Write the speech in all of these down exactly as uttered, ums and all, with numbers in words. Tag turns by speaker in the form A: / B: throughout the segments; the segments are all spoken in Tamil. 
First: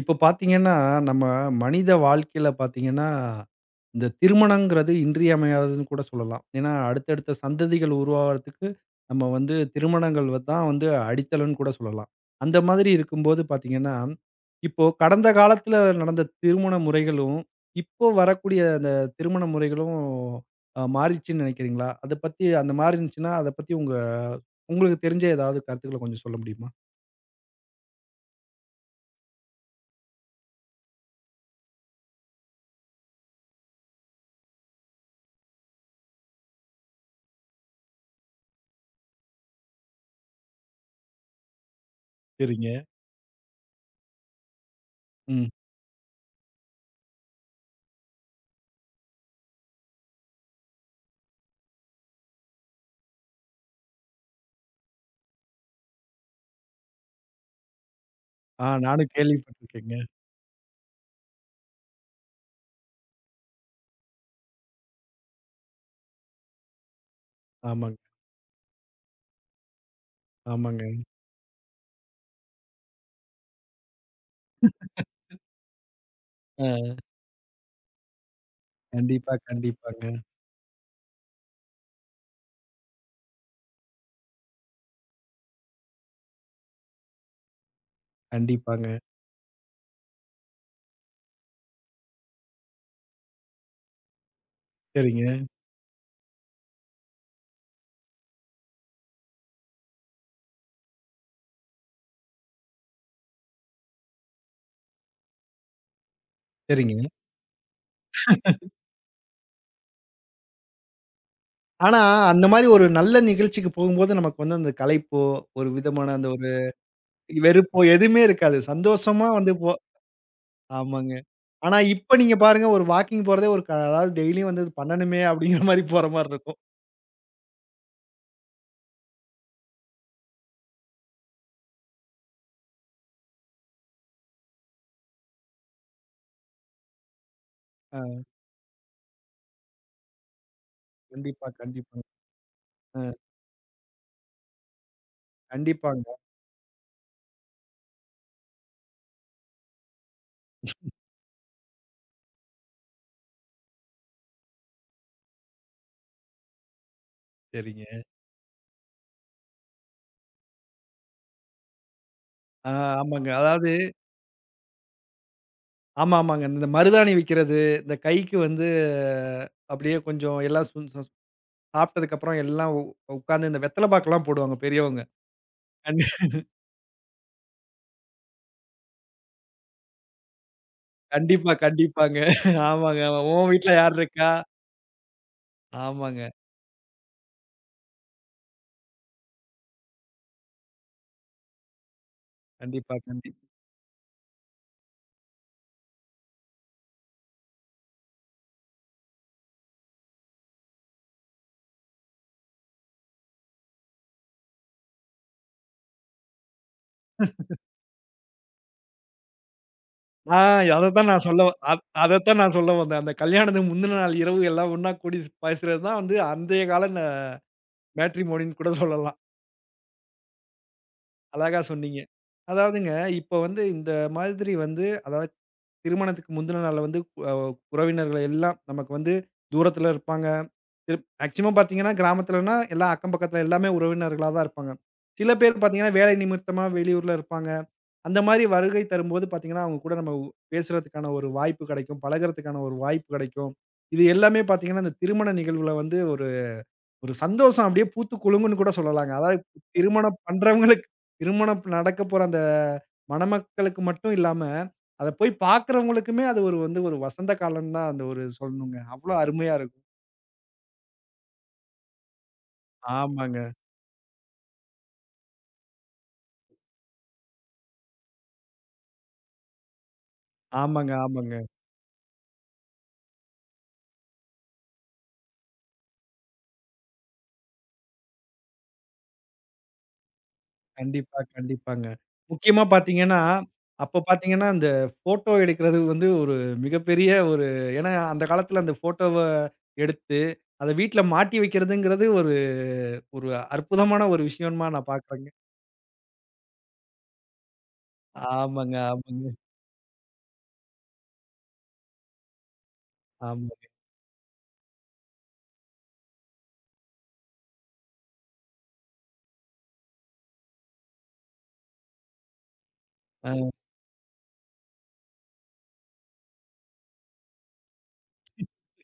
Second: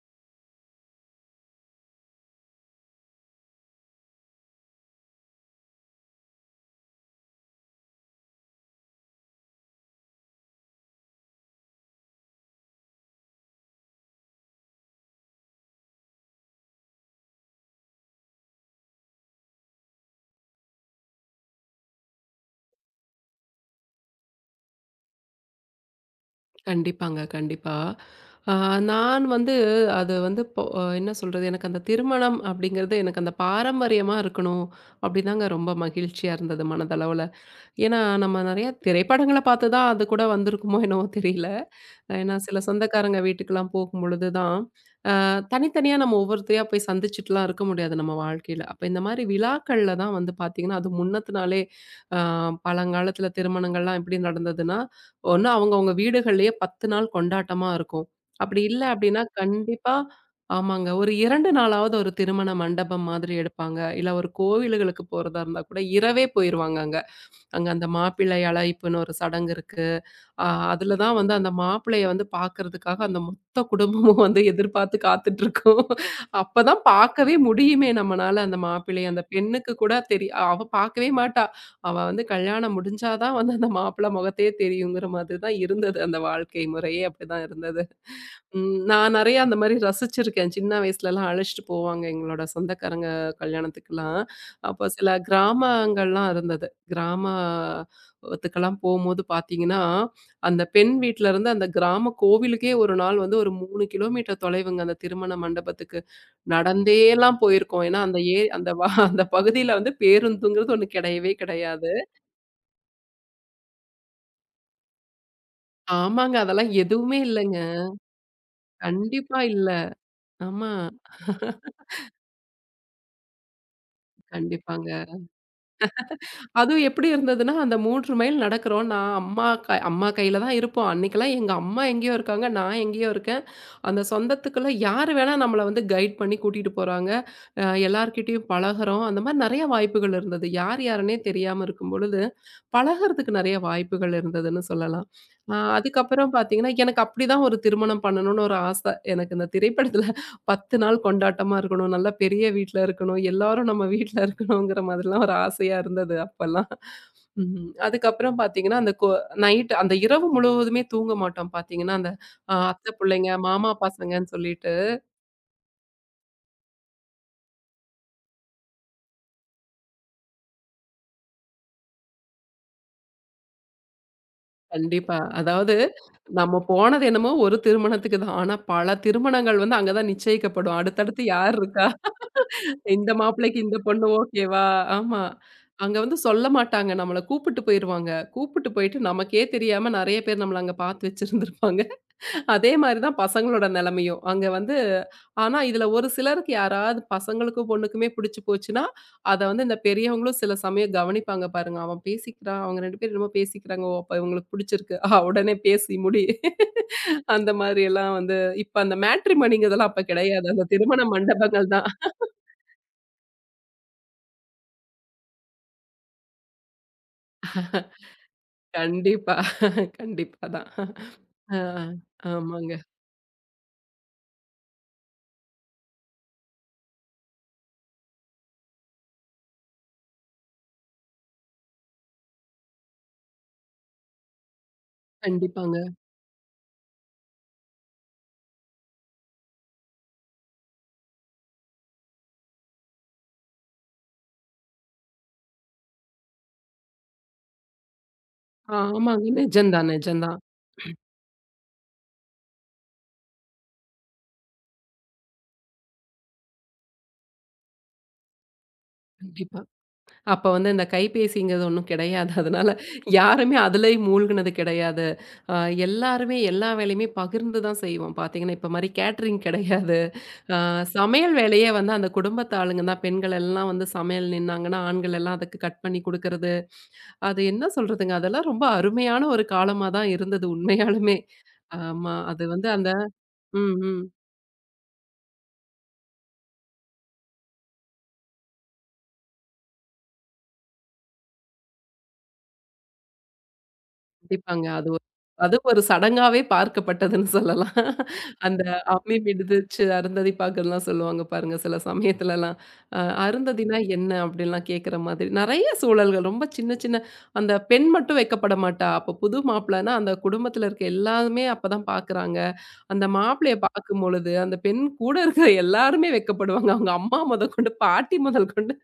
A: இப்ப பார்த்தீங்கன்னா, நம்ம மனித வாழ்க்கையில பார்த்தீங்கன்னா, இந்த திருமணங்கிறது இன்றியமையாததுன்னு கூட சொல்லலாம். ஏன்னா, அடுத்தடுத்த சந்ததிகள் உருவாகுறதுக்கு நம்ம வந்து திருமணங்கள் வ தான் வந்து அடித்தளம்ன்னு கூட சொல்லலாம். அந்த மாதிரி இருக்கும்போது பார்த்தீங்கன்னா, இப்போ கடந்த காலத்தில நடந்த திருமண முறைகளும், இப்போ வரக்கூடிய அந்த திருமண முறைகளும் அ மாறிடுச்சுன்னு நினைக்கிறீங்களா? அத பத்தி அந்த மாரி இருந்துச்சுன்னா, அத பத்தி உங்க உங்களுக்கு தெரிஞ்ச ஏதாவது கருத்துக்கள கொஞ்சம் சொல்ல முடியுமா?
B: கண்டிப்பாங்க, கண்டிப்பா. ஆ நான் வந்து அது வந்து பொ ஆஹ் என்ன சொல்றது, எனக்கு அந்த திருமணம் அப்படிங்கிறது எனக்கு அந்த பாரம்பரியமா இருக்கணும் அப்படிதாங்க, ரொம்ப மகிழ்ச்சியா இருந்தது மனதளவுல. ஏன்னா, நம்ம நெறைய திரைப்படங்கள பார்த்து தான் அது கூட வந்திருக்குமோ என்னவோ தெரியல. ஏன்னா சில
A: சரிங்க.
B: சொந்தக்காரங்க வீட்டுக்கெல்லாம் போகும்பொழுது தான்
A: ம்.
B: தனித்தனியா நம்ம ஒவ்வொருத்தரையா போய் சந்திச்சுட்டுலாம் இருக்க முடியாது நம்ம வாழ்க்கையில. அப்ப இந்த மாரி விழாக்கள்ல தான் வந்து பார்த்தீங்கன்னா, அதுவும் முன்னத்து நாளே அ பழங்காலத்துல திருமணங்கள்லாம் எப்படி நடந்ததுன்னா, ஒண்ணு அவங்கவங்க வீடுகள்லயே பத்து நாள் கொண்டாட்டமா இருக்கும். அப்படி
A: ஆ,
B: இல்ல
A: நானும்
B: அப்படின்னா, கண்டிப்பா
A: கேள்விப்பட்டுருக்கேங்க.
B: ஆமாங்க. ஒரு இரண்டு நாளாவது ஒரு திருமண மண்டபம் மாதிரி எடுப்பாங்க. இல்ல ஒரு கோவில்களுக்கு போறதா இருந்தா கூட இரவே போயிருவாங்க அங்க. அங்க அந்த
A: ஆமாங்க,
B: மாப்பிள்ளை அழைப்புன்னு ஒரு சடங்கு இருக்கு. அ
A: ஆமாங்க.
B: அதுல தான் வந்து அந்த மாப்பிள்ளைய வந்து பார்க்கறதுக்காக அந்த மொத்த குடும்பமும் வந்து எதிர்பார்த்து காத்துட்ருக்கும். அப்பதான்
A: அ.
B: பார்க்கவே முடியுமே நம்மனால அந்த மாப்பிள்ளைய. அந்த
A: கண்டிப்பா,
B: பெண்ணுக்கு கூட
A: கண்டிப்பாங்க,
B: தெரி அவ பார்க்கவே மாட்டா. அவ வந்து கல்யாணம் முடிஞ்சா தான் வந்து அந்த மாப்பிள்ளை முகத்தையே தெரியுங்கிற மாதிரி தான் இருந்தது. அந்த வாழ்க்கை முறையே அப்படிதான் இருந்தது. ம்.
A: கண்டிப்பாங்க.
B: நான் நெறைய அந்த மாரி ரசிச்சிருக்கேன். சின்ன வயசுலலாம் அழைச்சுட்டு போவாங்க எங்களோட சொந்தக்காரங்க கல்யாணத்துக்குலாம். அப்போ சில
A: சரிங்க,
B: கிராமங்கள்லாம் இருந்தது. கிராமத்துக்கெல்லாம் போம்போது பார்த்தீங்கன்னா, அந்த பெண் வீட்லருந்து அந்த கிராம கோவிலுக்கே ஒரு நாள் வந்து ஒரு மூன்று கிலோமீட்டர் தொலைவுங்க அந்த திருமண மண்டபத்துக்கு.
A: சரிங்க.
B: நடந்தேலாம் போயிருக்கோம். ஏன்னா அந்த ஏ அந்த வ அந்த பகுதியில வந்து பேருந்துங்கிறது ஒண்ணு கிடையவே கிடையாது.
A: ஆனா, அந்த மாரி ஒரு நல்ல நிகழ்ச்சிக்கு போகும்போது, நமக்கு வந்து அந்த களைப்போ, ஒரு விதமான அந்த
B: ஆமாங்க.
A: ஒரு
B: அதெல்லாம் எதுவுமே இல்லங்க.
A: வெறுப்போ எதுவுமே இருக்காது. சந்தோஷமா
B: கண்டிப்பா
A: வந்து
B: இல்ல.
A: போ
B: ஆமா.
A: ஆமாங்க. ஆனா, இப்ப நீங்க பாருங்க ஒரு வாக்கிங் போறதே ஒரு க அதாவது டெய்லியும் வந்து இது
B: கண்டிப்பாங்க.
A: பண்ணணுமே அப்படிங்கிற மாரி போற மாரி இருக்கும்.
B: அதுவும் எப்படி இருந்ததுன்னா, அந்த மூன்று மைல் நடக்கிறோம். நான் அம்மா க அம்மா கையில தான் இருப்போம். அன்னைக்கெல்லாம் எங்க அம்மா எங்கேயோ இருக்காங்க. நான் எங்கேயோ இருக்கேன். அந்த சொந்தத்துக்குள்ள யார் வேணா நம்மள வந்து கைட் பண்ணி கூட்டிட்டு போறாங்க. அ
A: அ
B: எல்லார்கிட்டயும் பழகுறோம். அந்த மாரி நெறைய வாய்ப்புகள் இருந்தது. யார் யாருன்னே
A: கண்டிப்பா,
B: தெரியாம இருக்கும்
A: கண்டிப்பா.
B: பொழுது,
A: அ
B: பழகுறதுக்கு நெறைய வாய்ப்புகள் இருந்ததுன்னு சொல்லலாம். அ
A: கண்டிப்பாங்க.
B: அதுக்கப்புறம் பார்த்தீங்கன்னா, எனக்கு அப்படிதான் ஒரு திருமணம் பண்ணணும்னு ஒரு ஆசை. எனக்கு இந்த திரைப்படத்துல பத்து நாள் கொண்டாட்டமா இருக்கணும். நல்லா பெரிய வீட்ல இருக்கணும். எல்லாரும் நம்ம வீட்ல இருக்கணுங்கிற மாதிரிலாம் ஒரு ஆசையா இருந்தது அப்பல்லாம். ம்.
A: சரிங்க.
B: அதுக்கப்புறம் பார்த்தீங்கன்னா, அந்த கொ நைட் அந்த இரவு முழுவதுமே தூங்க மாட்டோம் பார்த்தீங்கன்னா, அந்த அ
A: ஆ,
B: அத்தை
A: ஆமாங்க.
B: பிள்ளைங்க,
A: அதாவது
B: மாமா பசங்கன்னு சொல்லிட்டு
A: ஆமா, ஆமாங்க. இந்த மருதாணி விக்கிறது, இந்த கைக்கு வந்து அப்படியே கொஞ்சம் எல்லாம் சுன் சாப்பிட்டதுக்கப்புறம் எல்லாம் உ உட்கார்ந்து இந்த வெத்தல பாக்குலாம் போடுவாங்க பெரியவங்க.
B: கண்டிப்பா. அதாவது
A: கண்டி
B: நம்ம போனது என்னமோ ஒரு திருமணத்துக்கு தான். ஆனா பல திருமணங்கள் வந்து அங்க தான் நிச்சயிக்கப்படும். அடுத்தடுத்து
A: கண்டிப்பா,
B: யார் இருக்கா?
A: கண்டிப்பாங்க. ஆமாங்க.
B: இந்த
A: ஆமா. உன்
B: மாப்பிள்ளைக்கு
A: வீட்ல
B: இந்த
A: யார்
B: பொண்ணு
A: இருக்கா?
B: ஓகேவா? ஆமா. அங்க வந்து
A: ஆமாங்க.
B: சொல்ல மாட்டாங்க. நம்மள கூப்பிட்டு போயிருவாங்க. கூப்பிட்டு போயிட்டு நமக்கே தெரியாம நெறைய பேர் நம்மள அங்க பார்த்து வச்சிருந்திருப்பாங்க. அதே
A: கண்டிப்பா,
B: மாரி தான்
A: கண்டிப்பா.
B: பசங்களோட நெலைமையும். அங்க வந்து ஆனா இதுல ஒரு சிலருக்கு யாராவது பசங்களுக்கும், பொண்ணுக்குமே பிடிச்சு போச்சுன்னா, அத வந்து இந்த பெரியவங்களும் சில சமயம் கவனிப்பாங்க பாருங்க. அவன் பேசிக்கிறான். அவங்க இரண்டு பேரும் என்னமோ பேசிக்கிறாங்க. ஓ! அப்ப இவங்களுக்கு பிடிச்சிருக்கு. ஆ உடனே பேசி முடி. அந்த மாரி எல்லாம் வந்து இப்ப அந்த மேட்ரிமோனிங்கிறதெல்லாம் அப்ப
A: ஆ
B: கிடையாது. அந்த திருமண
A: அதத்தான் நான் சொல்ல
B: மண்டபங்கள்
A: அ
B: தான்.
A: அதத்தான் நான் சொல்ல வந்தேன். அந்த கல்யாணத்துக்கு முந்தின நாள் இரவு எல்லாம் ஒண்ணா கூடி பேசுறது தான் வந்து அந்தைய கால ந மேட்ரிமோனின்னு கூட சொல்லலாம்.
B: கண்டிப்பா. கண்டிப்பா தான். ஆ,
A: அழகா சொன்னீங்க.
B: ஆமாங்க.
A: அதாவதுங்க, இப்ப வந்து இந்த மாதிரி வந்து அதாவது திருமணத்துக்கு முந்தின நாள்ல வந்து அ உறவினர்கள் எல்லாம் நமக்கு வந்து தூரத்தில இருப்பாங்க. திருப் மேக்ஸிமம் பார்த்தீங்கன்னா, கிராமத்துலன்னா எல்லாம் அக்கம் பக்கத்துல எல்லாமே உறவினர்களா தான் இருப்பாங்க. சில பேர்
B: கண்டிப்பாங்க.
A: பார்த்தீங்கன்னா, வேலை நிமித்தமா வெளியூர்ல இருப்பாங்க. அந்த மாரி வருகை தரும்போது பார்த்தீங்கன்னா, அவங்க கூட நம்ம உ- பேசுறதுக்கான ஒரு வாய்ப்பு கெடைக்கும். பழகுறதுக்கான ஒரு வாய்ப்பு கெடைக்கும். இது எல்லாமே பார்த்தீங்கன்னா, இந்த திருமண நிகழ்வுல வந்து ஒரு சந்தோஷம் அப்படியே பூத்து குலுங்கும்ன்னு கூட
B: ஆ,
A: சொல்லலாங்க.
B: ஆமாங்க.
A: அதாவது
B: நிஜம்தான்,
A: திருமணம்
B: நிஜம்தான்.
A: பண்றவங்களுக்கு திருமணம் நடக்க போற அந்த மணமக்களுக்கு மட்டும் இல்லாம, அத போய் பார்க்கிறவங்களுக்குமே அது ஒரு வந்து ஒரு வசந்த காலம் தான் அந்த ஒரு சொல்லணுங்க. அவ்வளோ அருமையா
B: கண்டிப்பா.
A: இருக்கும்.
B: அப்ப வந்து இந்த கைபேசிங்கிறது ஒண்ணும் கிடையாது. அதனால
A: ஆமாங்க,
B: யாருமே அதிலயே மூழ்குனது கிடையாது. அ எல்லாருமே எல்லா வேலையுமே பகிர்ந்து தான் செய்வோம். பார்த்தீங்கன்னா, இப்ப மாரி கேட்டரிங் கிடையாது. அ
A: ஆமாங்க, ஆமாங்க.
B: சமையல் வேலையே வந்து அந்த குடும்பத்து ஆளுங்க தான். பெண்கள் எல்லாம் வந்து சமையல் நின்னாங்கன்னா, ஆண்கள் எல்லாம் அதுக்கு கட் பண்ணி குடுக்கறது. அது என்ன சொல்றதுங்க? அதெல்லாம் ரொம்ப அருமையான ஒரு காலமா தான் இருந்தது
A: கண்டிப்பா,
B: உண்மையாலுமே.
A: கண்டிப்பாங்க.
B: ஆமா. அது
A: முக்கியமா
B: வந்து
A: பார்த்தீங்கன்னா,
B: ம்,
A: அப்ப
B: ம்.
A: பார்த்தீங்கன்னா இந்த ஃபோட்டோ எடுக்கிறது வந்து ஒரு மிகப்பெரிய ஒரு ஏன்னா அந்த காலத்துல அந்த ஃபோட்டோவ எடுத்து, அத வீட்ல மாட்டி வைக்கிறதுங்கிறது ஒரு ஒரு அற்புதமான ஒரு விஷயமா
B: கண்டிப்பாங்க. அது
A: நான்
B: ஒரு
A: பார்க்குறேங்க.
B: அது ஒரு சடங்காவே பார்க்கப்பட்டதுன்னு சொல்லலாம். அந்த
A: ஆமாங்க,
B: அம்மி
A: ஆமாங்க,
B: மிதிச்சு அருந்ததி பாக்கல்லாம் சொல்லுவாங்க பாருங்க, சில சமயத்துலலாம். அ
A: ஆமா.
B: அருந்ததினா என்ன? அப்டின்லாம் கேக்குற மாதிரி. நெறைய சூழல்கள் ரொம்ப சின்ன சின்ன அந்த பெண் மட்டும் வெட்கப்பட மாட்டா. அப்ப புது மாப்பிள்ளன்னா அந்த குடும்பத்துல இருக்க எல்லாருமே அப்பதான் பாக்குறாங்க. அந்த
A: அ
B: மாப்பிள்ளைய பாக்கும்பொழுது, அந்த பெண் கூட இருக்கிற எல்லாருமே வெட்கப்படுவாங்க. அவங்க அம்மா மொதற்கொண்டு, பாட்டி முதல் கொண்டு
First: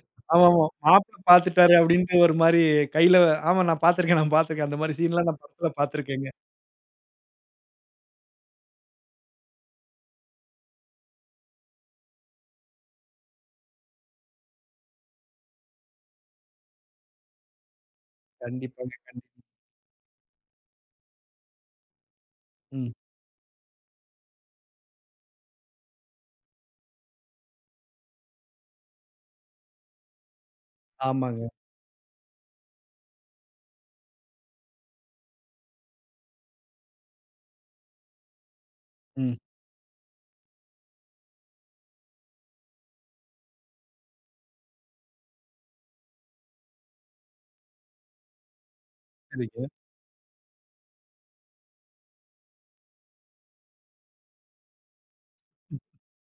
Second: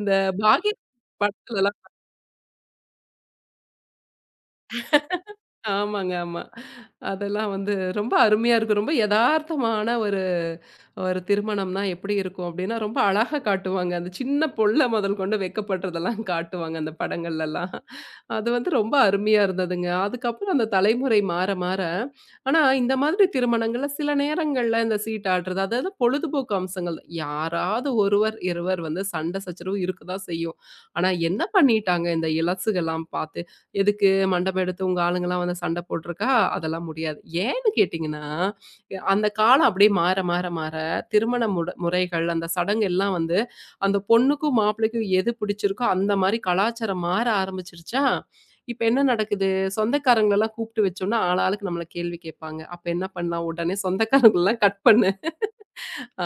B: இந்த
A: ஆமாமா.
B: பாக்ய
A: மாப்பிள பாத்துட்டாரு
B: படத்துலலாம்
A: அப்டின்ட்டு ஒரு மாரி கையில ஆமா, நான் பாத்துருக்கேன், நான் பாத்துருக்கேன். அந்த மாரி சீன்லாம் நான் படத்துல
B: ஆமாங்க,
A: பாத்துருக்கேங்க.
B: ஆமா. அதெல்லாம் வந்து ரொம்ப அருமையா இருக்கும். ரொம்ப எதார்த்தமான ஒரு ஒரு திருமணம்னா எப்படி இருக்கும் அப்படின்னா, ரொம்ப அழகா காட்டுவாங்க. அந்த சின்ன புள்ள முதல் கொண்டு வெட்கப்படுறதெல்லாம் காட்டுவாங்க அந்த படங்கள்லலாம். அது வந்து
A: கண்டிப்பாங்க,
B: ரொம்ப
A: கண்டிப்பா.
B: அருமையா இருந்ததுங்க. அதுக்கப்புறம் அந்த தலைமுறை மாற மாற, ஆனா
A: ம்.
B: இந்த மாதிரி திருமணங்கள்ல சில நேரங்கள்ல இந்த சீட்டாடுறது, அதாவது பொழுதுபோக்கு அம்சங்கள் தான். யாராவது ஒருவர், இருவர் வந்து சண்டை சச்சரவு இருக்க தான் செய்யும். ஆனா என்ன
A: ஆமாங்க.
B: பண்ணிட்டாங்க இந்த இலசுகள்லாம் பார்த்து, எதுக்கு மண்டபம் எடுத்து உங்க ஆளுங்கலாம் வந்து சண்டை போட்டிருக்கா? அதெல்லாம் முடியாது. ஏன்னு கேட்டீங்கன்னா, அந்த
A: ம்.
B: காலம் அப்படியே மாற மாற மாற திருமண முட முறைகள், அந்த சடங்கு எல்லாம் வந்து, அந்த பொண்ணுக்கும், மாப்பிள்ளைக்கும் எது பிடிச்சிருக்கோ அந்த மாரி கலாச்சாரம் மாற ஆரம்பிச்சுருச்சா, இப்ப என்ன நடக்குது,
A: சரிங்க.
B: சொந்தக்காரங்களலாம் கூப்பிட்டு வச்சோம்னா, ஆளாளுக்கு நம்மள கேள்வி கேட்பாங்க. அப்ப என்ன பண்ணலாம், உடனே சொந்தக்காரங்களலாம் கட் பண்ணு.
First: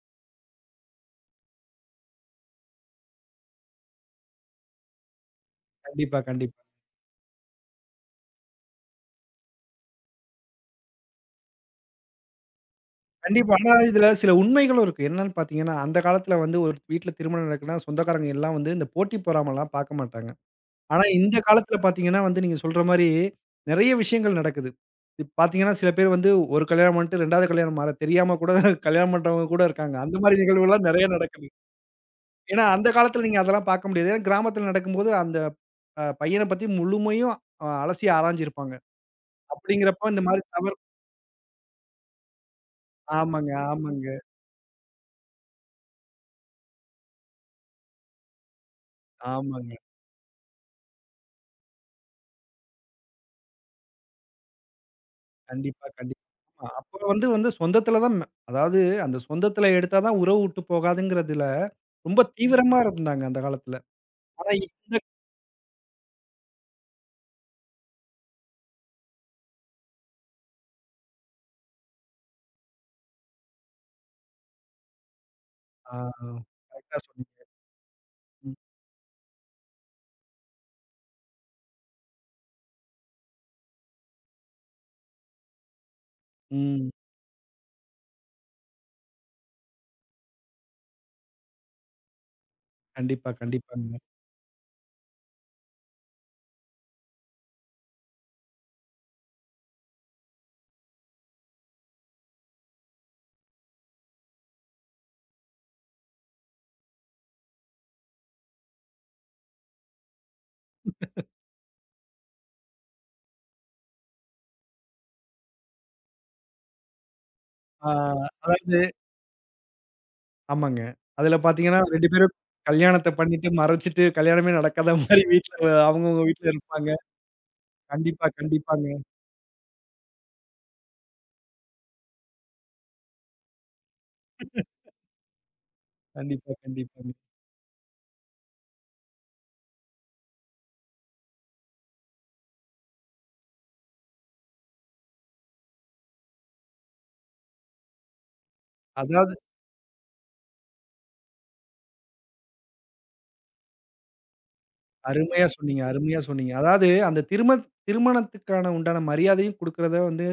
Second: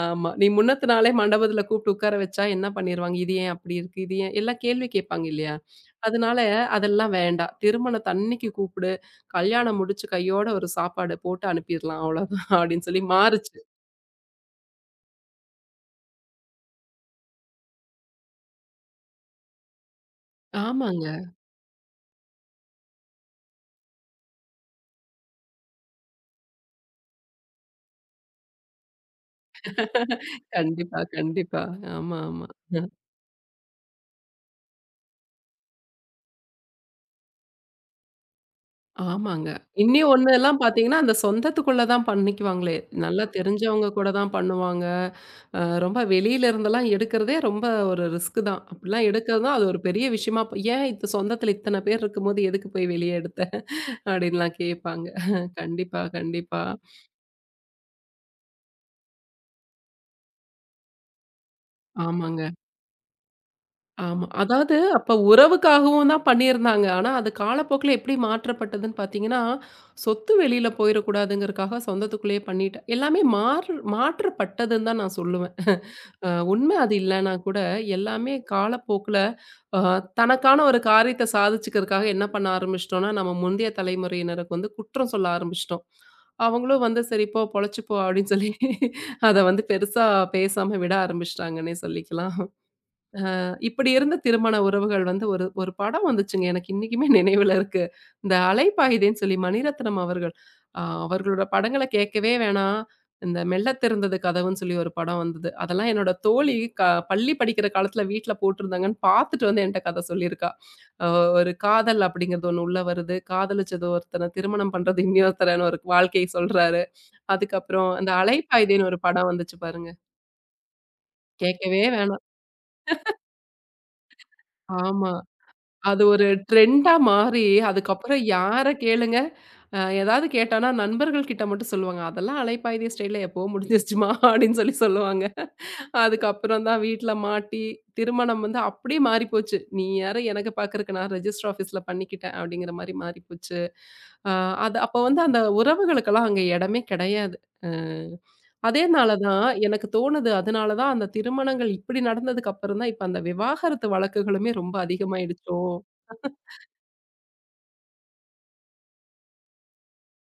B: ஆமா. நீ முன்னத்து நாளே மண்டபத்துல கூப்பிட்டு உட்கார வச்சா என்ன பண்ணிருவாங்க? இது ஏன் அப்படி இருக்கு? இது ஏன் எல்லாம் கேள்வி கேட்பாங்க இல்லையா?
A: கண்டிப்பா,
B: அதனால
A: கண்டிப்பா.
B: அதெல்லாம் வேண்டாம். திருமணத்தன்னைக்கு கூப்பிடு, கல்யாணம் முடிச்சு கையோட ஒரு சாப்பாடு போட்டு அனுப்பிரலாம் அவ்வளோதான் அப்படின்னு சொல்லி
A: கண்டிப்பா.
B: மாறுச்சு.
A: ஆனா இதுல சில உண்மைகளும் இருக்கு. என்னன்னு பாத்தீங்கன்னா, அந்த காலத்துல வந்து ஒரு வீட்ல திருமணம் நடக்குன்னா, சொந்தக்காரங்க எல்லாம் வந்து இந்த போட்டி பொறாமைலாம் பாக்க மாட்டாங்க. ஆனா,
B: ஆமாங்க.
A: இந்த காலத்துல பார்த்தீங்கன்னா வந்து, நீங்க சொல்ற மாரி நெறைய விஷயங்கள் நடக்குது. இப் பார்த்தீங்கன்னா, சில பேர் வந்து ஒரு கல்யாணம் பண்ணிட்டு இரண்டாவது கல்யாணம் மாற தெரியாம கூட கல்யாணம் பண்றவங்க கூட இருக்காங்க. அந்த மாரி நிகழ்வுலாம்
B: கண்டிப்பா,
A: நெறைய நடக்குது.
B: கண்டிப்பா. ஆமா, ஆமா.
A: ஏன்னா, அந்த
B: அஹ்
A: காலத்துல நீங்க அதெல்லாம் பார்க்க முடியாது. ஏன்னா, கிராமத்துல நடக்கும்போது அந்த அ பையன பத்தி முழுமையும் அ அலசி ஆராய்ஞ்சிருப்பாங்க.
B: ஆமாங்க. இன்னி
A: அப்படிங்கிறப்ப இந்த மாரி
B: ஒண்ணுலாம்
A: தவறு
B: பார்த்தீங்கன்னா, அந்த சொந்தத்துக்குள்ள தான் பண்ணிக்குவாங்களே! நல்லா
A: ஆமாங்க,
B: தெரிஞ்சவங்க
A: ஆமாங்க,
B: கூட தான் பண்ணுவாங்க. அ ரொம்ப வெளியில இருந்தெல்லாம் எடுக்கிறதே ரொம்ப ஒரு ரிஸ்க் தான். அப்டிலாம் எடுக்கிறதுனா, அது
A: ஆமாங்க.
B: ஒரு பெரிய விஷயமா ப- ஏன் இது சொந்தத்தில இத்தன பேர் இருக்கும்போது எதுக்கு போய் வெளிய எடுத்த? அப்டின்லாம் கேட்பாங்க.
A: கண்டிப்பா,
B: கண்டிப்பா,
A: கண்டிப்பா.
B: கண்டிப்பா.
A: ஆமா. அப்ப வந்து வந்து சொந்தத்துல தான் ம அதாவது அந்த சொந்தத்துல எடுத்தா தான் உறவு உட்டு போகாதுங்கிறதுல ரொம்ப
B: ஆமாங்க.
A: தீவிரமா இருந்தாங்க அந்த காலத்துல.
B: ஆமா.
A: ஆனா,
B: அதாவது
A: இந்த
B: அப்ப உறவுக்காகவும் தான் பண்ணியிருந்தாங்க. ஆனா, அது காலப்போக்குல எப்படி மாற்றப்பட்டதுன்னு பார்த்தீங்கன்னா, சொத்து வெளியில போயிறக்கூடாதுங்கிறதுக்காக சொந்தத்துக்குள்ளேயே பண்ணிட்டேன். எல்லாமே மாறு மாற்றப்பட்டதுன்னு தான் நான் சொல்லுவேன்.
A: ஆ.
B: அ உண்மை அது
A: கரெக்ட்டா
B: இல்லன்னா
A: சொன்னீங்க.
B: கூட, எல்லாமே
A: ம்.
B: காலப்போக்குல அ தனக்கான ஒரு காரியத்த சாதிச்சுக்கிறதுக்காக என்ன பண்ண ஆரம்பிச்சுட்டோம்னா, நம்ம முந்தைய தலைமுறையினருக்கு வந்து குற்றம் சொல்ல ஆரம்பிச்சுட்டோம். அவங்களும்
A: ம்.
B: வந்து "சரி போ பொழைச்சுப்போ" அப்படின்னு சொல்லி அத வந்து பெருசா பேசாம விட ஆரம்பிச்சுட்டாங்கன்னே சொல்லிக்கலாம்.
A: கண்டிப்பா,
B: இப்படி
A: கண்டிப்பாங்க.
B: இருந்த திருமண உறவுகள் வந்து ஒரு ஒரு படம் வந்துச்சுங்க. எனக்கு இன்னைக்குமே நினைவுல இருக்கு. இந்த அலைப்பாயுதேன்னு சொல்லி மணிரத்னம் அவர்கள் அ அவர்களோட படங்கள கேட்கவே வேணாம். இந்த மெல்ல திறந்தது கதவுன்னு சொல்லி ஒரு படம் வந்தது. அதெல்லாம் என்னோட தோழி க பள்ளி படிக்கிற காலத்துல வீட்ல போட்டிருந்தாங்கன்னு பார்த்துட்டு வந்து என்ட்ட கத சொல்லியிருக்கா. அ ஒரு காதல் அப்படிங்கிறது ஒண்ணு உள்ள வருது. காதலிச்சது ஒருத்தன, திருமணம் பண்றது இன்னொருத்தரன்னு ஒரு வாழ்க்கைய சொல்றாரு.
A: ஆ,
B: அதுக்கப்புறம் இந்த
A: அதாவது
B: அலைப்பாயுதேன்னு ஒரு படம் வந்துச்சு பாருங்க.
A: ஆமாங்க. அதுல பார்த்தீங்கன்னா
B: கேட்கவே
A: இரண்டு
B: வேணாம்.
A: பேரும் கல்யாணத்த பண்ணிட்டு, மறச்சுட்டு கல்யாணமே நடக்காத
B: ஆமா.
A: மாரி வீட்ல
B: அது
A: அவங்கவங்க
B: ஒரு
A: வீட்ல இருப்பாங்க.
B: ட்ரெண்டா மாறி, அதுக்கப்புறம்
A: கண்டிப்பா,
B: யார
A: கண்டிப்பாங்க.
B: கேளுங்க, அ ஏதாவது கேட்டோம்னா நண்பர்கள் கிட்ட மட்டும் சொல்லுவாங்க. "அதெல்லாம் அலைப்பாயுதே ஸ்டைல்ல எப்பவோ முடிஞ்சிருச்சுமா" அப்படின்னு சொல்லி சொல்லுவாங்க.
A: கண்டிப்பா,
B: அதுக்கப்புறம் தான் வீட்ல
A: கண்டிப்பாங்க.
B: மாட்டி, திருமணம் வந்து அப்படியே மாறிப்போச்சு. "நீ யார எனக்கு பார்க்கறக்கு, நான் ரெஜிஸ்டர் ஆஃபீஸ்ல பண்ணிக்கிட்டேன்" அப்படிங்கிற மாரி மாறிப்போச்சு. அ அது அப்ப வந்து அந்த உறவுகளுக்கெல்லாம் அங்க இடமே கிடையாது. அ அதேனால
A: அதாவது
B: தான் எனக்கு தோணுது, அதனால தான் அந்த திருமணங்கள் இப்படி நடந்ததுக்கு அப்புறம் தான், இப்ப அந்த விவாகரத்து வழக்குகளுமே ரொம்ப
A: அருமையா
B: அதிகமாயிடுச்சோ!
A: சொன்னீங்க, அருமையா சொன்னீங்க. அதாவது அந்த திருமண திருமணத்துக்கான உண்டான மரியாதையும் குடுக்கிறத வந்து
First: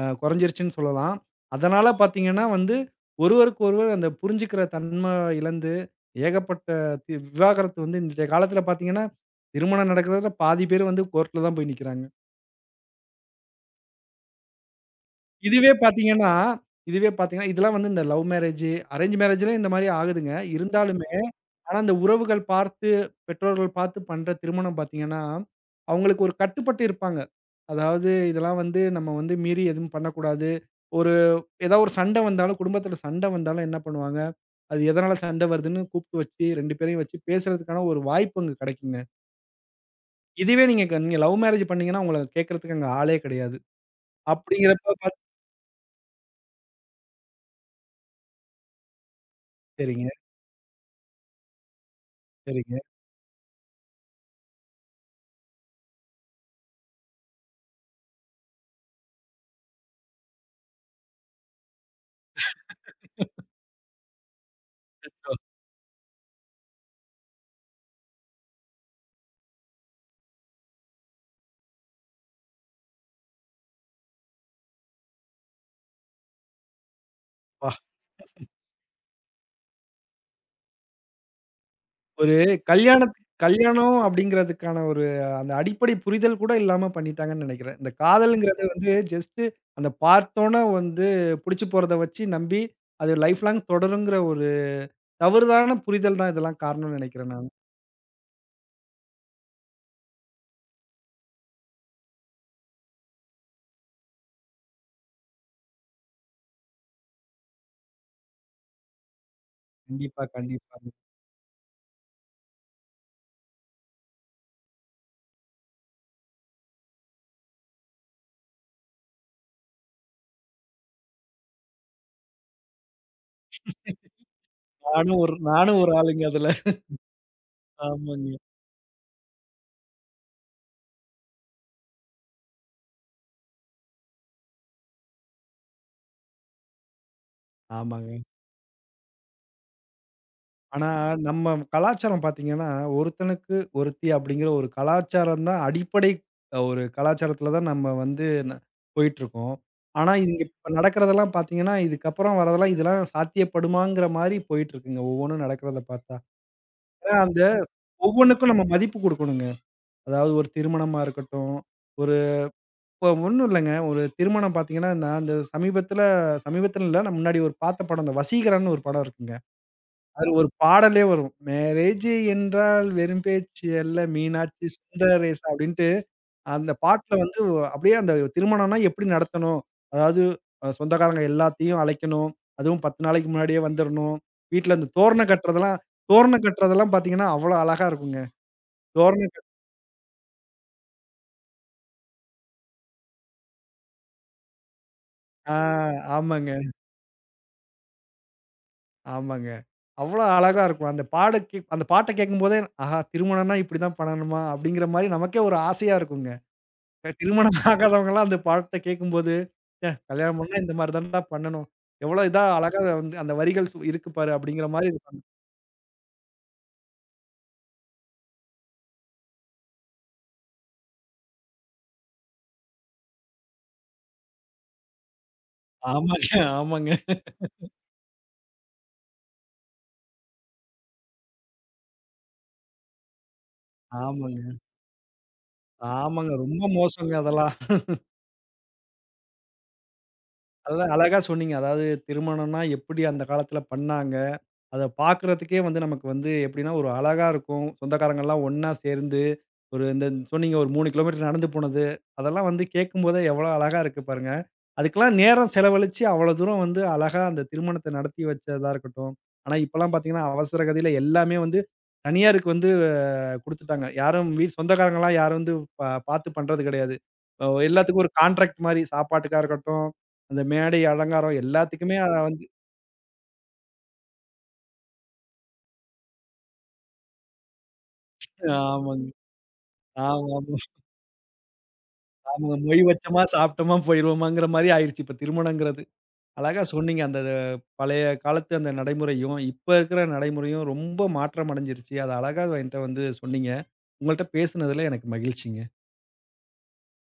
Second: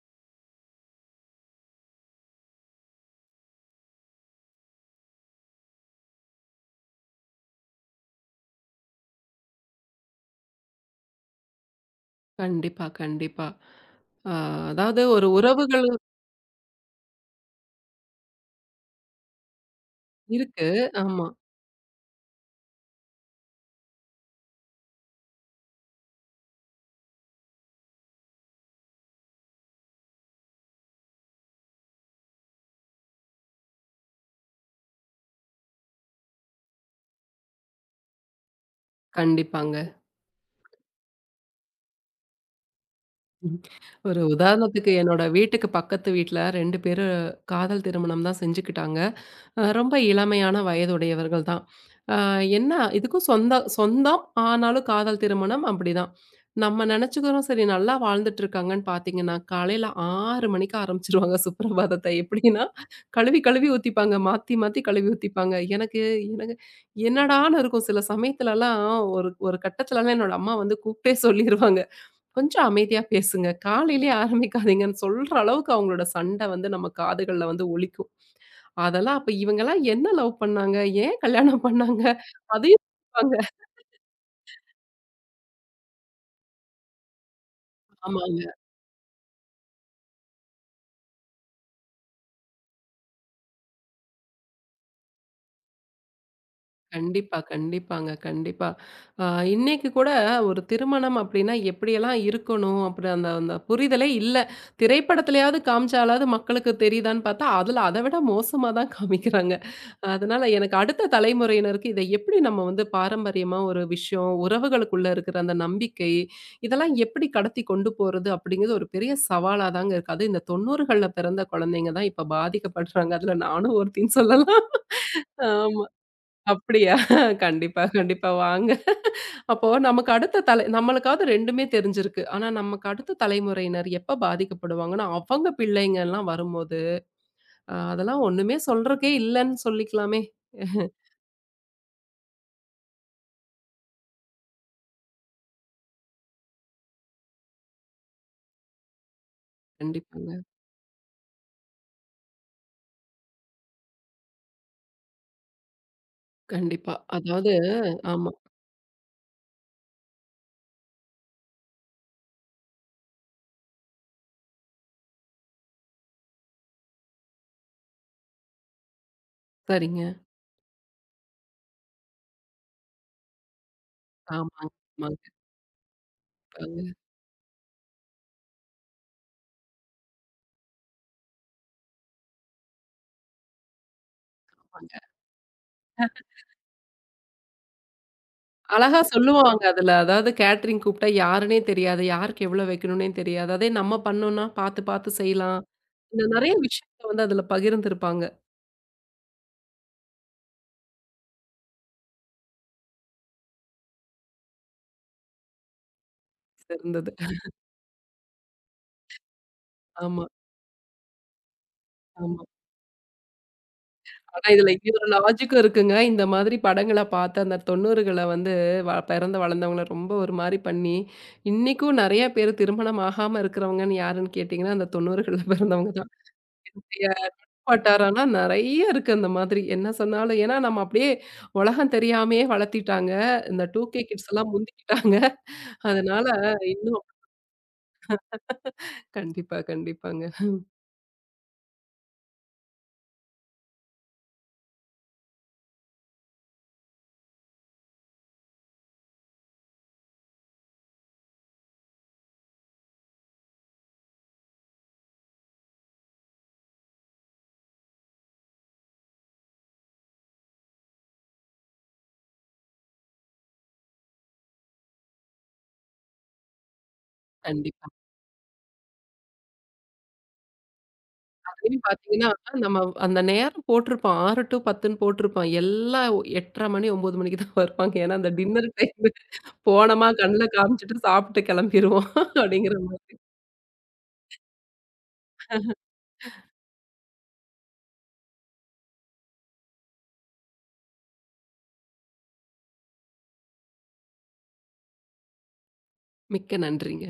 A: அ குறைஞ்சிருச்சுன்னு சொல்லலாம். அதனால பார்த்தீங்கன்னா வந்து, ஒருவருக்கு ஒருவர் அந்த புரிஞ்சுக்கிற தன்ம இழந்து, ஏகப்பட்ட தி விவாகரத்து வந்து இன்றைய காலத்தில பார்த்தீங்கன்னா, திருமணம் நடக்கிறதுல பாதி பேர் வந்து கோர்ட்ல தான் போய் நிக்கிறாங்க.
B: கண்டிப்பா, கண்டிப்பா. அ அதாவது ஒரு
A: இதுவே
B: உறவுகள்
A: பார்த்தீங்கன்னா இதுவே பார்த்தீங்கன்னா, இதெல்லாம் வந்து இந்த லவ் மேரேஜ், அரேஞ்ச் மேரேஜ்லயும் இந்த மாரி ஆகுதுங்க.
B: இருக்கு.
A: இருந்தாலுமே,
B: ஆமா,
A: ஆனா இந்த உறவுகள் பார்த்து, பெற்றோர்கள் பார்த்து பண்ற திருமணம் பார்த்தீங்கன்னா, அவங்களுக்கு ஒரு கட்டுப்பட்டு இருப்பாங்க. அதாவது இதெல்லாம் வந்து நம்ம வந்து மீறி எதுவும் பண்ணக்கூடாது. ஒரு ஏதாவது ஒரு சண்டை வந்தாலும், குடும்பத்தில சண்டை வந்தாலும் என்ன பண்ணுவாங்க, அது எதனால சண்டை வருதுன்னு கூப்ட்டு வச்சு இரண்டு பேரையும் வச்சு பேசுறதுக்கான ஒரு வாய்ப்பு அங்க கெடைக்குங்க.
B: கண்டிப்பாங்க.
A: இதுவே நீங்க க நீங்க லவ் மேரேஜ் பண்ணீங்கன்னா, உங்கள கேட்கறதுக்கு அங்க ஆளே கெடையாது.
B: ம். ஒரு உதாரணத்துக்கு
A: அப்டிங்கிறப்ப பாத்
B: என்னோட வீட்டுக்கு பக்கத்து வீட்ல இரண்டு பேரு காதல் திருமணம் தான் செஞ்சுக்கிட்டாங்க. அ ரொம்ப
A: சரிங்க,
B: இளமையான வயதுடையவர்கள் தான். அ என்ன
A: சரிங்க.
B: இதுக்கும் சொந்த சொந்தம், ஆனாலும் காதல் திருமணம் அப்படிதான். நம்ம நெனச்சுக்கிறோம் சரி நல்லா வாழ்ந்துட்டுருக்காங்கன்னு பார்த்தீங்கன்னா, காலையில ஆறு மணிக்கு ஆரம்பிச்சுருவாங்க சுப்ரபாதத்த. எப்படின்னா, கழுவி கழுவி ஊத்திப்பாங்க. மாத்தி மாத்தி கழுவி ஊத்திப்பாங்க. எனக்கு எனக்கு என்னடான்னு இருக்கும் சில சமயத்துலலாம் ஒரு ஒரு கட்டத்துலலாம் என்னோட அம்மா வந்து கூப்ட்டே சொல்லிருவாங்க. "கொஞ்சம் அமைதியா பேசுங்க. காலையிலயே ஆரம்பிக்காதீங்கன்னு" சொல்ற அளவுக்கு அவங்களோட சண்ட வந்து நம்ம காதுகள்ல வந்து
A: அப்பா!
B: ஒலிக்கும். அதெல்லாம் அப்ப இவங்கலாம் என்ன லவ் பண்ணாங்க? ஏன் கல்யாணம் பண்ணாங்க?
A: ஒரு
B: அதையும்
A: கல்யாணத்துக்கு
B: கேட்பாங்க.
A: கல்யாணம் அப்டிங்கிறதுக்கான ஒரு அந்த அடிப்படை புரிதல் கூட இல்லாம பண்ணிட்டாங்கன்னு நெனைக்கிறேன். இந்த
B: ஆமாங்க.
A: காதல்ங்கிறது வந்து ஜஸ்ட் அந்த பார்த்தோன வந்து புடிச்சு போறத வச்சு நம்பி, அது லைஃப் லாங் தொடருங்கிற ஒரு தவறுதான புரிதல் தான் இதெல்லாம் காரணம்னு நெனைக்கிறேன்
B: கண்டிப்பா,
A: நானு.
B: கண்டிப்பாங்க. கண்டிப்பா. அ இன்னைக்கு கூட ஒரு திருமணம் அப்டின்னா எப்படியெல்லாம் இருக்கணும் அப்படி அந்த அந்த புரிதலே இல்ல. திரைப்படத்திலயாவது காமிச்சாலாவது மக்களுக்கு தெரியுதான்னு பார்த்தா, அதுல அத விட மோசமா தான் காமிக்கிறாங்க.
A: கண்டிப்பா,
B: அதனால
A: கண்டிப்பா.
B: எனக்கு அடுத்த தலைமுறையினருக்கு இத எப்படி நம்ம வந்து பாரம்பரியமா ஒரு விஷயம், உறவுகளுக்குள்ள இருக்கிற அந்த நம்பிக்கை, இதெல்லாம் எப்படி கடத்தி கொண்டு போறது அப்படிங்கிறது ஒரு பெரிய சவாலா தாங்க இருக்கு. அதுவும் இந்த தொண்ணூறுகள்ல பிறந்த குழந்தைங்க தான் இப்ப பாதிக்கப்படுறாங்க. அதுல நானும் ஒருத்தின்னு சொல்லலாம்.
A: நானும் ஒரு
B: ஆ
A: நானும் ஒரு ஆளுங்க அதுல.
B: அப்படியா? கண்டிப்பா, கண்டிப்பா
A: ஆமாங்க.
B: வாங்க. அப்போ நமக்கு அடுத்த தலை நம்மளுக்காவது 2மே தெரிஞ்சிருக்கு. ஆனா நமக்கு அடுத்த தலைமுறையினர் எப்ப பாதிக்கப்படுவாங்கன்னா, அவங்க பிள்ளைங்கலாம் வரும்போது, அ
A: ஆமாங்க.
B: அதெல்லாம் ஒண்ணுமே சொல்றக்கே இல்லன்னு சொல்லிக்கலாமே.
A: ஆனா, நம்ம கலாச்சாரம் பார்த்தீங்கன்னா, ஒருத்தனுக்கு ஒருத்தி அப்படிங்கிற ஒரு கலாச்சாரம் தான் அடிப்படை அ ஒரு கலாச்சாரத்தில தான் நம்ம வந்து ந போயிட்டுருக்கோம். ஆனா, இது இங்க
B: கண்டிப்பாங்க.
A: இப்ப நடக்கிறதெல்லாம் பார்த்தீங்கன்னா, இதுக்கப்புறம் வரதெல்லாம் இதெல்லாம் சாத்தியப்படுமாங்கிற மாரி போயிட்டுருக்குங்க. ஒவ்வொன்னும் நடக்கிறத பார்த்தா.
B: கண்டிப்பா.
A: ஏன்னா, அந்த
B: அதாவது ஆமா.
A: ஒவ்வொன்னுக்கும் நம்ம மதிப்பு குடுக்கணுங்க. அதாவது ஒரு திருமணமா இருக்கட்டும், ஒரு இப்ப ஒண்ணும் இல்லங்க. ஒரு திருமணம் பார்த்தீங்கன்னா, நான் அந்த சமீபத்தில. சமீபத்தில இல்ல. நான் முன்னாடி ஒரு பார்த்த படம் இந்த வசீகரம்னு ஒரு படம் இருக்குங்க.
B: சரிங்க.
A: அது ஒரு பாடலே வரும். "மேரேஜு என்றால் வெறும் பேச்சு அல்ல மீனாட்சி
B: ஆமாங்க. ஆமாங்க.
A: சுந்தரேச" அப்படின்ட்டு அந்த
B: ஆமாங்க.
A: பாட்டுல வந்து அப்படியே அந்த திருமணம்னா எப்படி நடத்தணும்? அதாவது அ சொந்தக்காரங்க எல்லாத்தையும் அழைக்கணும். அதுவும் பத்து நாளைக்கு முன்னாடியே வந்துரணும். வீட்ல இந்த
B: ஆமாங்க.
A: தோரணம் கட்டுறதெல்லாம் தோரணம் கட்டுறதெல்லாம் பார்த்தீங்கன்னா, அவ்வளோ அழகா இருக்குங்க.
B: அழகா
A: தோரணம் கட்
B: சொல்லுவாங்க அதுல. அதாவது கேட்டரிங் கூப்பிட்டா யாருன்னே தெரியாது. யாருக்கு எவ்வளோ வைக்கணும்னே தெரியாது. அதே நம்ம பண்ணோம்னா பார்த்து பார்த்து
A: ஆ
B: செய்யலாம். இந்த
A: ஆமாங்க,
B: நெறைய விஷயத்த வந்து அதுல பகிர்ந்திருப்பாங்க.
A: ஆமாங்க. அவ்வளோ அழகா இருக்கும். அந்த பாட கேக் அந்த பாட்ட கேட்கும்போதே, "ஆஹா! திருமணம்னா இப்படிதான் பண்ணணுமா?" அப்படிங்கிற மாரி நமக்கே ஒரு ஆசையா இருக்குங்க.
B: சிறந்தது.
A: திருமணம் ஆகாதவங்கலாம் அந்த பாட்ட கேட்கும்போது
B: ஆமா,
A: கல்யாணம் பண்ணா இந்த மாரி தான்டா பண்ணணும். எவ்வளோ இதா
B: ஆமா.
A: அழகா வந்து அந்த வரிகள் சு இருக்கு பாரு
B: ஆனா
A: அப்படிங்கிற
B: இதுல
A: மாரி இது
B: இன்னொரு
A: பண்ண
B: லாஜிக்கும் இருக்குங்க. இந்த மாதிரி படங்கள பார்த்து அந்த தொண்ணூறுகள வந்து வ பிறந்து வளர்ந்தவங்கள ரொம்ப ஒரு மாரி பண்ணி, இன்னைக்கும் நெறைய பேரு திருமணம் ஆகாம இருக்கிறவங்கன்னு யாருன்னு கேட்டீங்கன்னா, அந்த தொண்ணூறுகள்ல பிறந்தவங்க தான்.
A: ஆமாங்க, ஆமாங்க,
B: என்னுடைய வட்டாரம்னா நெறைய இருக்கு அந்த மாதிரி. என்ன சொன்னாலும் ஏன்னா நம்ம அப்படியே உலகம் தெரியாமயே வளர்த்திட்டாங்க. இந்த டூ கே கிட்ஸ்லாம்
A: ஆமாங்க,
B: முந்திக்கிட்டாங்க. அதனால
A: ஆமாங்க. ரொம்ப
B: இன்னும்
A: மோசங்க அதெல்லாம்.
B: கண்டிப்பா, கண்டிப்பாங்க.
A: அதான் அழகா சொன்னீங்க. அதாவது திருமணம்னா எப்படி அந்த காலத்துல பண்ணாங்க? அத பார்க்குறதுக்கே வந்து நமக்கு வந்து எப்படின்னா, ஒரு அழகா இருக்கும். சொந்தக்காரங்கலாம் ஒண்ணா சேர்ந்து, ஒரு இந்த சொன்னீங்க ஒரு மூன்று கிலோமீட்டர் நடந்து போனது. அதெல்லாம் வந்து கேட்கும்போதே எவ்வளோ அழகா இருக்கு பாருங்க. அதுக்கெல்லாம் நேரம் செலவழிச்சு அவ்வளோ தூரம் வந்து அழகா அந்த திருமணத்த நடத்தி வச்சதா இருக்கட்டும். ஆனா, இப்பலாம் பார்த்தீங்கன்னா, அவசர கதியில எல்லாமே வந்து தனியாருக்கு வந்து குடுத்துட்டாங்க. யாரும் வீ சொந்தக்காரங்கலாம் யாரும் வந்து பா பார்த்து பண்றது கிடையாது. அ
B: கண்டிப்பா.
A: எல்லாத்துக்கும் ஒரு கான்ட்ராக்ட் மாரி சாப்பாட்டுக்கா இருக்கட்டும், அந்த மேடை அலங்காரம்
B: அதுலயும்
A: எல்லாத்துக்குமே அத
B: பாத்தீங்கன்னா,
A: வந்து
B: நம்ம அந்த நேரம் போட்டிருப்பான். ஆறு டூ பத்துன்னு போட்டிருப்பான். எல்லாம் எட்டு முப்பது மணி ஒன்பது மணிக்கு தான் வருவாங்க. ஏன்னா, அந்த டின்னர்
A: ஆமாங்க.
B: டைம் போனோமா, கண்ல
A: ஆமாமா.
B: காமிச்சுட்டு சாப்பிட்டு கிளம்பிருவோம்.
A: அவங்க
B: அப்படிங்கிற
A: மொய்
B: மாரி.
A: வச்சோமா, சாப்பிட்டோமா போயிருவோமாங்கிற மாரி ஆயிருச்சு இப்ப திருமணங்கிறது. அழகா சொன்னீங்க. அந்த அது பழைய காலத்து அந்த நடைமுறையும், இப்ப இருக்கிற நடைமுறையும் ரொம்ப மாற்றம் அடைஞ்சிருச்சு. அத அழகா என்ட்ட வந்து சொன்னீங்க. உங்கள்ட்ட பேசுனதுல எனக்கு மகிழ்ச்சிங்க.
B: மிக்க நன்றிங்க.